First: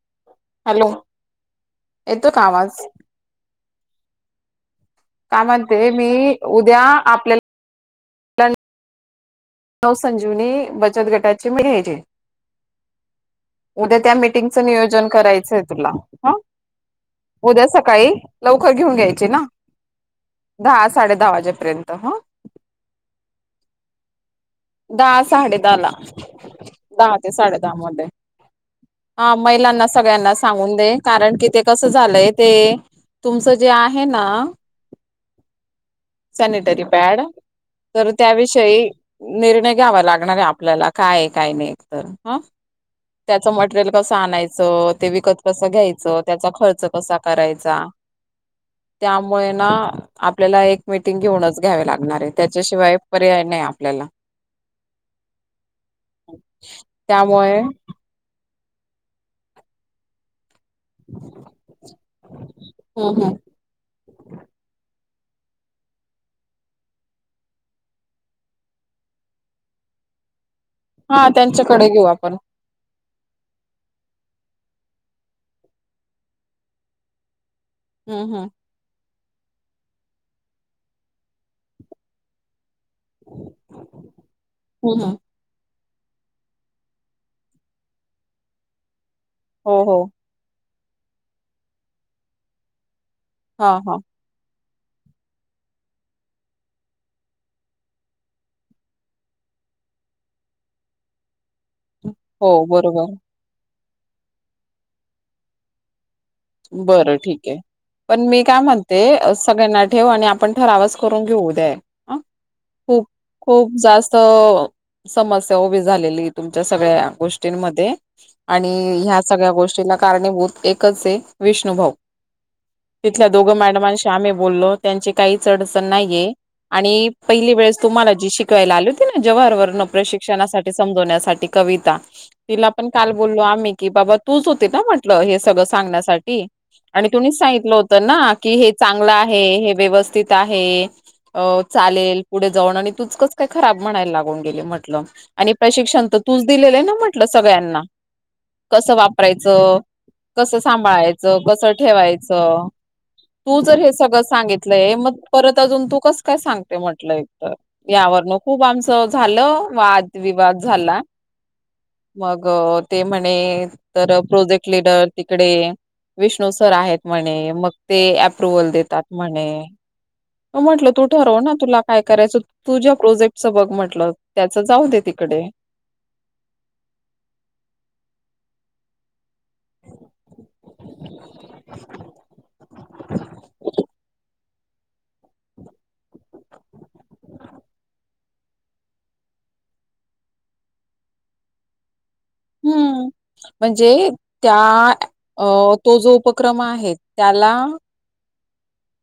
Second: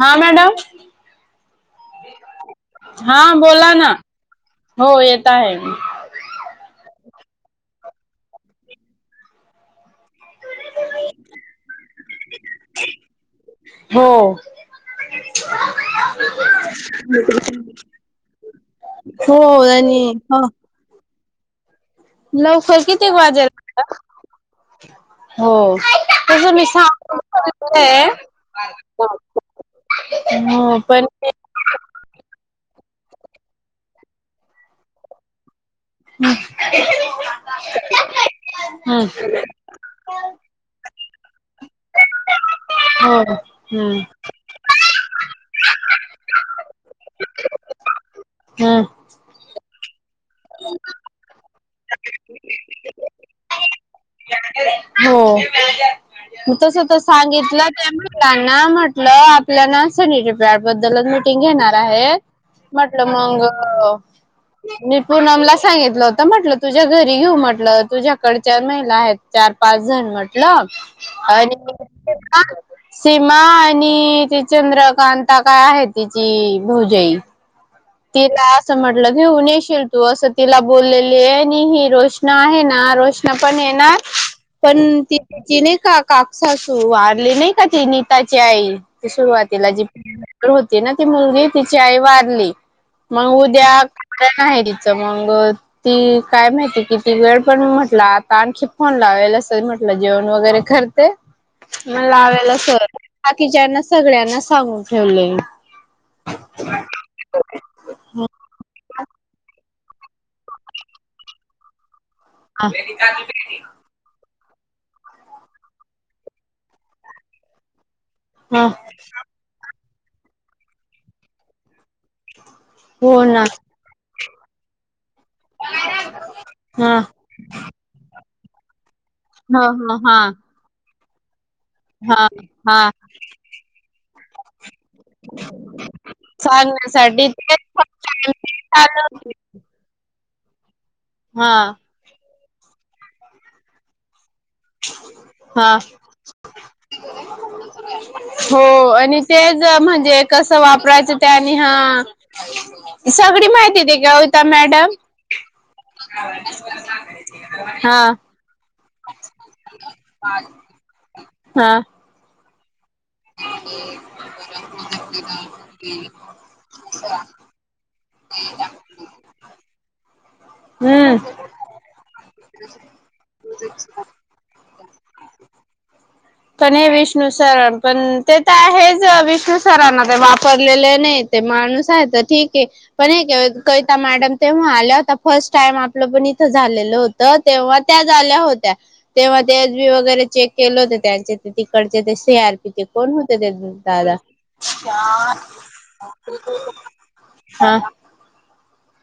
हा madam... hello येतो का आवाज हा बोला ना हो येत... काय आहे म्हणते मी उद्या आपल्याला... नऊ संजीवनी बचत गटाचे मी घजे उद्या हो त्या मीटिंगचं नियोजन करायचंय तुला ह... उद्या सकाळी लवकर घेऊन यायची हो ना.. आणि ह दहा साडे दहा वाजेपर्यंत हो... लवकर कितीक वाजेला... दहा हो साडे दहा ला तस मी स... दहा ते साडे दहा मध्ये हा महिलांना सगळ्यांना सांगून दे पण कारण की ते... कसं झालंय ते तुमचं जे आहे ना... [unintelligible] सॅनिटरी पॅड तर त्याविषयी हो निर्णय घ्यावा लागणार आहे आप ल्याला काय काय नाही तर ह त्याच मटेरियल हम्म कस आणायचं. आस ते विकत कसं घ्यायचं त्याचा खर्च कसा करायचा. हम्! त्यामुळे ना आपल्याला एक मिटिंग घेऊनच घ्यावी लागणार आहे त्याच्याशिवाय पर्याय नाही आपल्याला. [unintelligible] म तस त त्यामुळे सांगितलं त्या मुलांना म्हटलं आपल्या ना सनीरे त्याबद्दलच मिटिंग घेणार आहे म्हटलं हम्म हम्म मग मी पूनमला सांगितलं होत म्हटलं तुझ्या घरी घेऊ म्हटलं तुझ्याकडच्या महिला आहेत. चार पाच जण म्हटल हा आणि. त्यांच्याकडे घेऊ आपण सीमा आणि त चंद्रकांता काय आहे तिची भोजाई. हम् तिला असं म्हटलं हे उ नशील तू असं तिला बोललेली आहे आणि ही रोशना आहे ना रोशन पण येणार पण. हम् ती नाही का काासू वारली नाही का ती नीताची आई त सुरुवात. तिला हो जी हो होती ना ती मुलगी तिची आई वारली. मग हा उद्या हा आहे तिचं मग... ती काय माहिती किती वेळ पण म्हटलं आता आणखी फोन लावाल असेल म्हटलं जेवण वगैरे कर... ते म हो लावाला सर बरोबर बाकीच्याना सगळ्यांना सांगून ठेवले.. बरं ठीक आहे पण मी काय म्हणते सगळ्यांना ठेव आणि... आपण ठरावच करून घेऊ उद्या... खूप [unintelligible] खूप जास्त समस्या उभी झालेली तुमच्या सगळ्या गोष्टींमध्ये. हा आणि ह्या सगळ्या गोष्टीला कारणीभूत एकच आहे विष्णुभाऊ! हो तिथल्या ना दोघं मॅडमांशी आम्ही बोललो त्यांची काही आडचण नाहीये हा आणि पहिली वेळेस तुम्हाला जी शिकायला आली होती ना जव्हर हां, वर्ण हां, हां, प्रशिक्षणासाठी समजवण्यासाठी. कविता हां, तिला पण हां. काल बोललो आम्ही की बाबा तूच होते ना म्हटलं हे सगळं सांगण्यासाठी. आणि सांगण्यासाठी तु तेच सांगितलं होत फक्त ना की आमची हे चालू चांगलं होती. आहे. हे व्यवस्थित आहे हां, चालेल पुढे जाऊन आणि तुचकस काय खराब म्हणायला लाग गेले म्हटलं आणि हां. प्रशिक्षण तर तूच दिलेलं आहे ना म्हटलं सगळ्यांना. हो कस आणि तेच वापरायचं म्हणजे कसं वापरायचं सांभाळायचं. ते आणि कस हां. ठेवायचं सगळी तू जर माहिती हे देते सगळं कविता मॅडम. सांगितलंय, मग परत अजून तू कसं काय सांगते म्हटलं एक तर. हां, यावरन खूप आमचं झालं वाद विवाद झाला. हा... मग ते म्हणे तर प्रोजेक्ट लिडर तिकडे. विष्णू सर आहेत म्हणे मग ते अप्रुव्हल देतात म्हणे. म्हटलं तू हम्म. ठरव ना तु ला. काय करायचं तू ज्या प्रोजेक्टचं बघ म्हटलं त्याच जाऊ दे तिकडे. पण हे विष्णु सरण पण ते तर आहेच विष्णु. सरांना ते वापरलेले नाही ते माणूस आहे तर ठीक आहे पण हे का कविता मॅडम. तेव्हा आल्या होत फर्स्ट टाइम आपलं पण इथं झालेलं होत तेव्हा त्या. ल्या होत्या तेव्हा ते एस बी वगैरे चेक केले होत त्यां. तिकडचे ते से आर पी ते हम्म कोण होते ते म्हणजे दादा. त्या अ तो जो उपक्रम आहेत त्याला हा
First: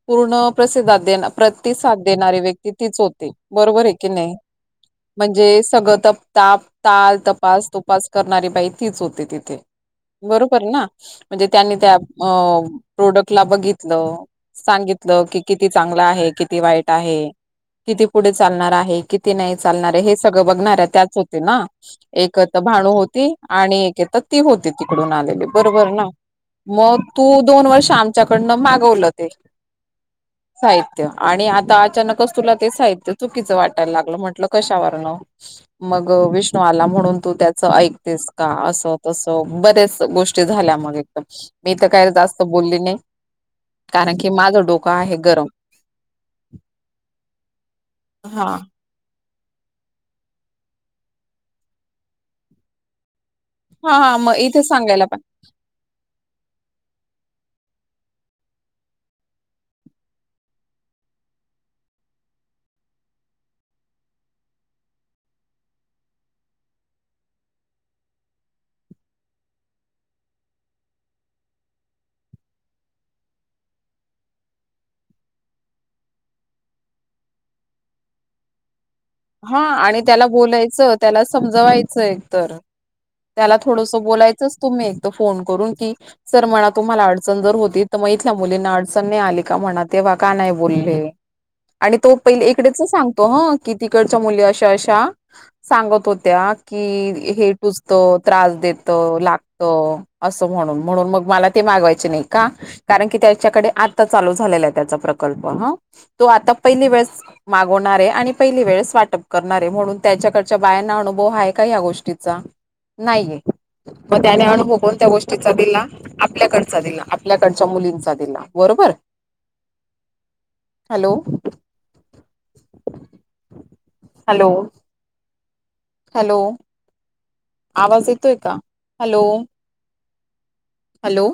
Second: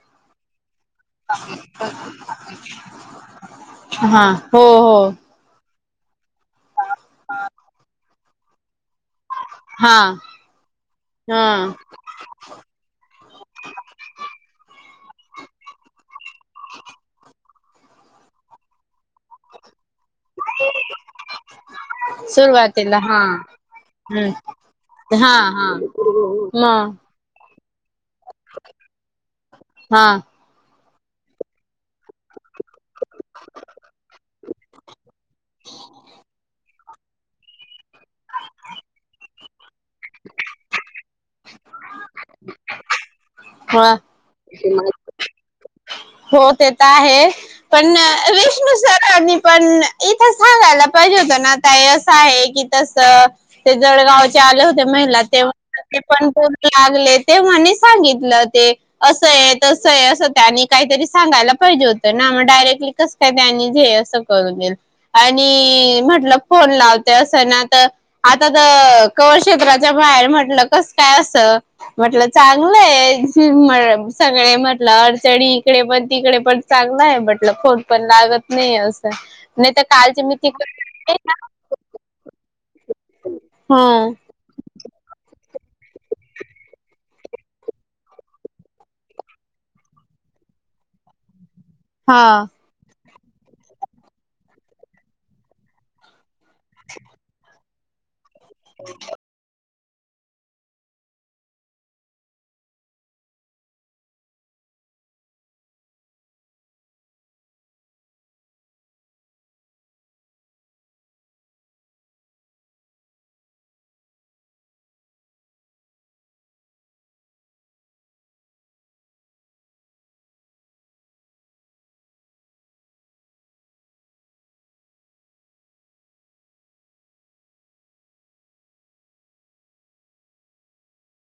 पूर्ण प्रसिद्धात प्रतिसाद देणारी व्यक्ती तीच होते बरोबर आहे की हा नाही. हो हो जे सगळ तप ताप ताल तपास तुपास करणारी बाई तीच होते तिथे. हा बरोबर आहे ना म्हणजे हा त्यांनी त्या अ प्रोडक्टला बघितलं. सांगितलं की किती चांगलं आहे किती वाईट आहे. किती पुढे चालणार आहे किती नाही चालणार आहे हे. सगळं बघणाऱ्या त्याच होते ना एक भाणू सुरुवातीला हो... हा आणि एक येत हम्म ती होती तिकडून हा आलेली हा बरोबर ना म मग.. तू दोन वर्ष आमच्याकडनं मागवलं ते... हा साहित्य आणि आता अचानकच तुला ते साहित्य.. ते चुकीचं वाटायला लागलं म्हंटलं कशावरण मग विष्णू आला म्हणून... तू त्याचं ऐकतेस का असं तसं बऱ्या लच गोष्टी झाल्या मग एकदम... मी तर काय जास्त बोलली नाही ह कारण की माझं डोकं आहे गरम.. हो ते तर आहे पण हा विष्णु सरनी पण... इथं सांगायला पाहिजे होतं ना आताय असं आहे की तस ते हा हा मग जळगावचे इथे आले होते सांगायला पण महिला तेव्हा ते पण परू लागले ते म्हणे सांगितलं ते असं आहे तस आहे असं त्यांनी काहीतरी सांगायला पाहिजे होतं ना मग डायरेक्टली कस काय त्यांनी झे असं करून देई आणि म्हटलं फोन लावते असं ना तर आता तर कवरेज क्षेत्राच्या बाहेर म्हटलं कस काय असं म्हटलं चांगलंय सगळे म्हटलं अडचणी तिकडे पण तिकडे पण चांगलं आहे म्हटलं खोन पण लागत नाही अस. हा आणि त्याला बोलायचं त्याला समजवायचं एकतर. त्याला हा थोडस बोलायचं तुम्ही एक फोन करून की. सर म्हणा तुम्हाला अडचण जर होती तर मग इथल्या मुलींना अडचण नाही आली का म्हणा तेव्हा का नाही बोलले. आणि तो हा पहिले इकडेच सांगतो ह की तिकडच्या मुली अशा अशा सांगत होत. त्या की हे टुचतं त्रास देत लाग. त असं म्हणून म्हणून मग मला ते मागवायचे नाही का कारण की त्याच्याकडे आता चालू झालेला आहे त्याचा प्रकल्प ह तो आता पहिली वेळेस मागवणार आहे आणि पहिली वेळस वाटप करणारे म्हणून त्याच्याकडच्या बायांना अनुभव आहे का ह गोष्टीचा नाहीये मग त्याने अनुभव कोण त्या गोष्टीचा दििला आपल्याकडचा दिला आपल्याकडच्या मुलींचा दिला बरोबर [unintelligible] हॅलो हॅलो हॅलो आवाज येतोय का हॅलो हॅलो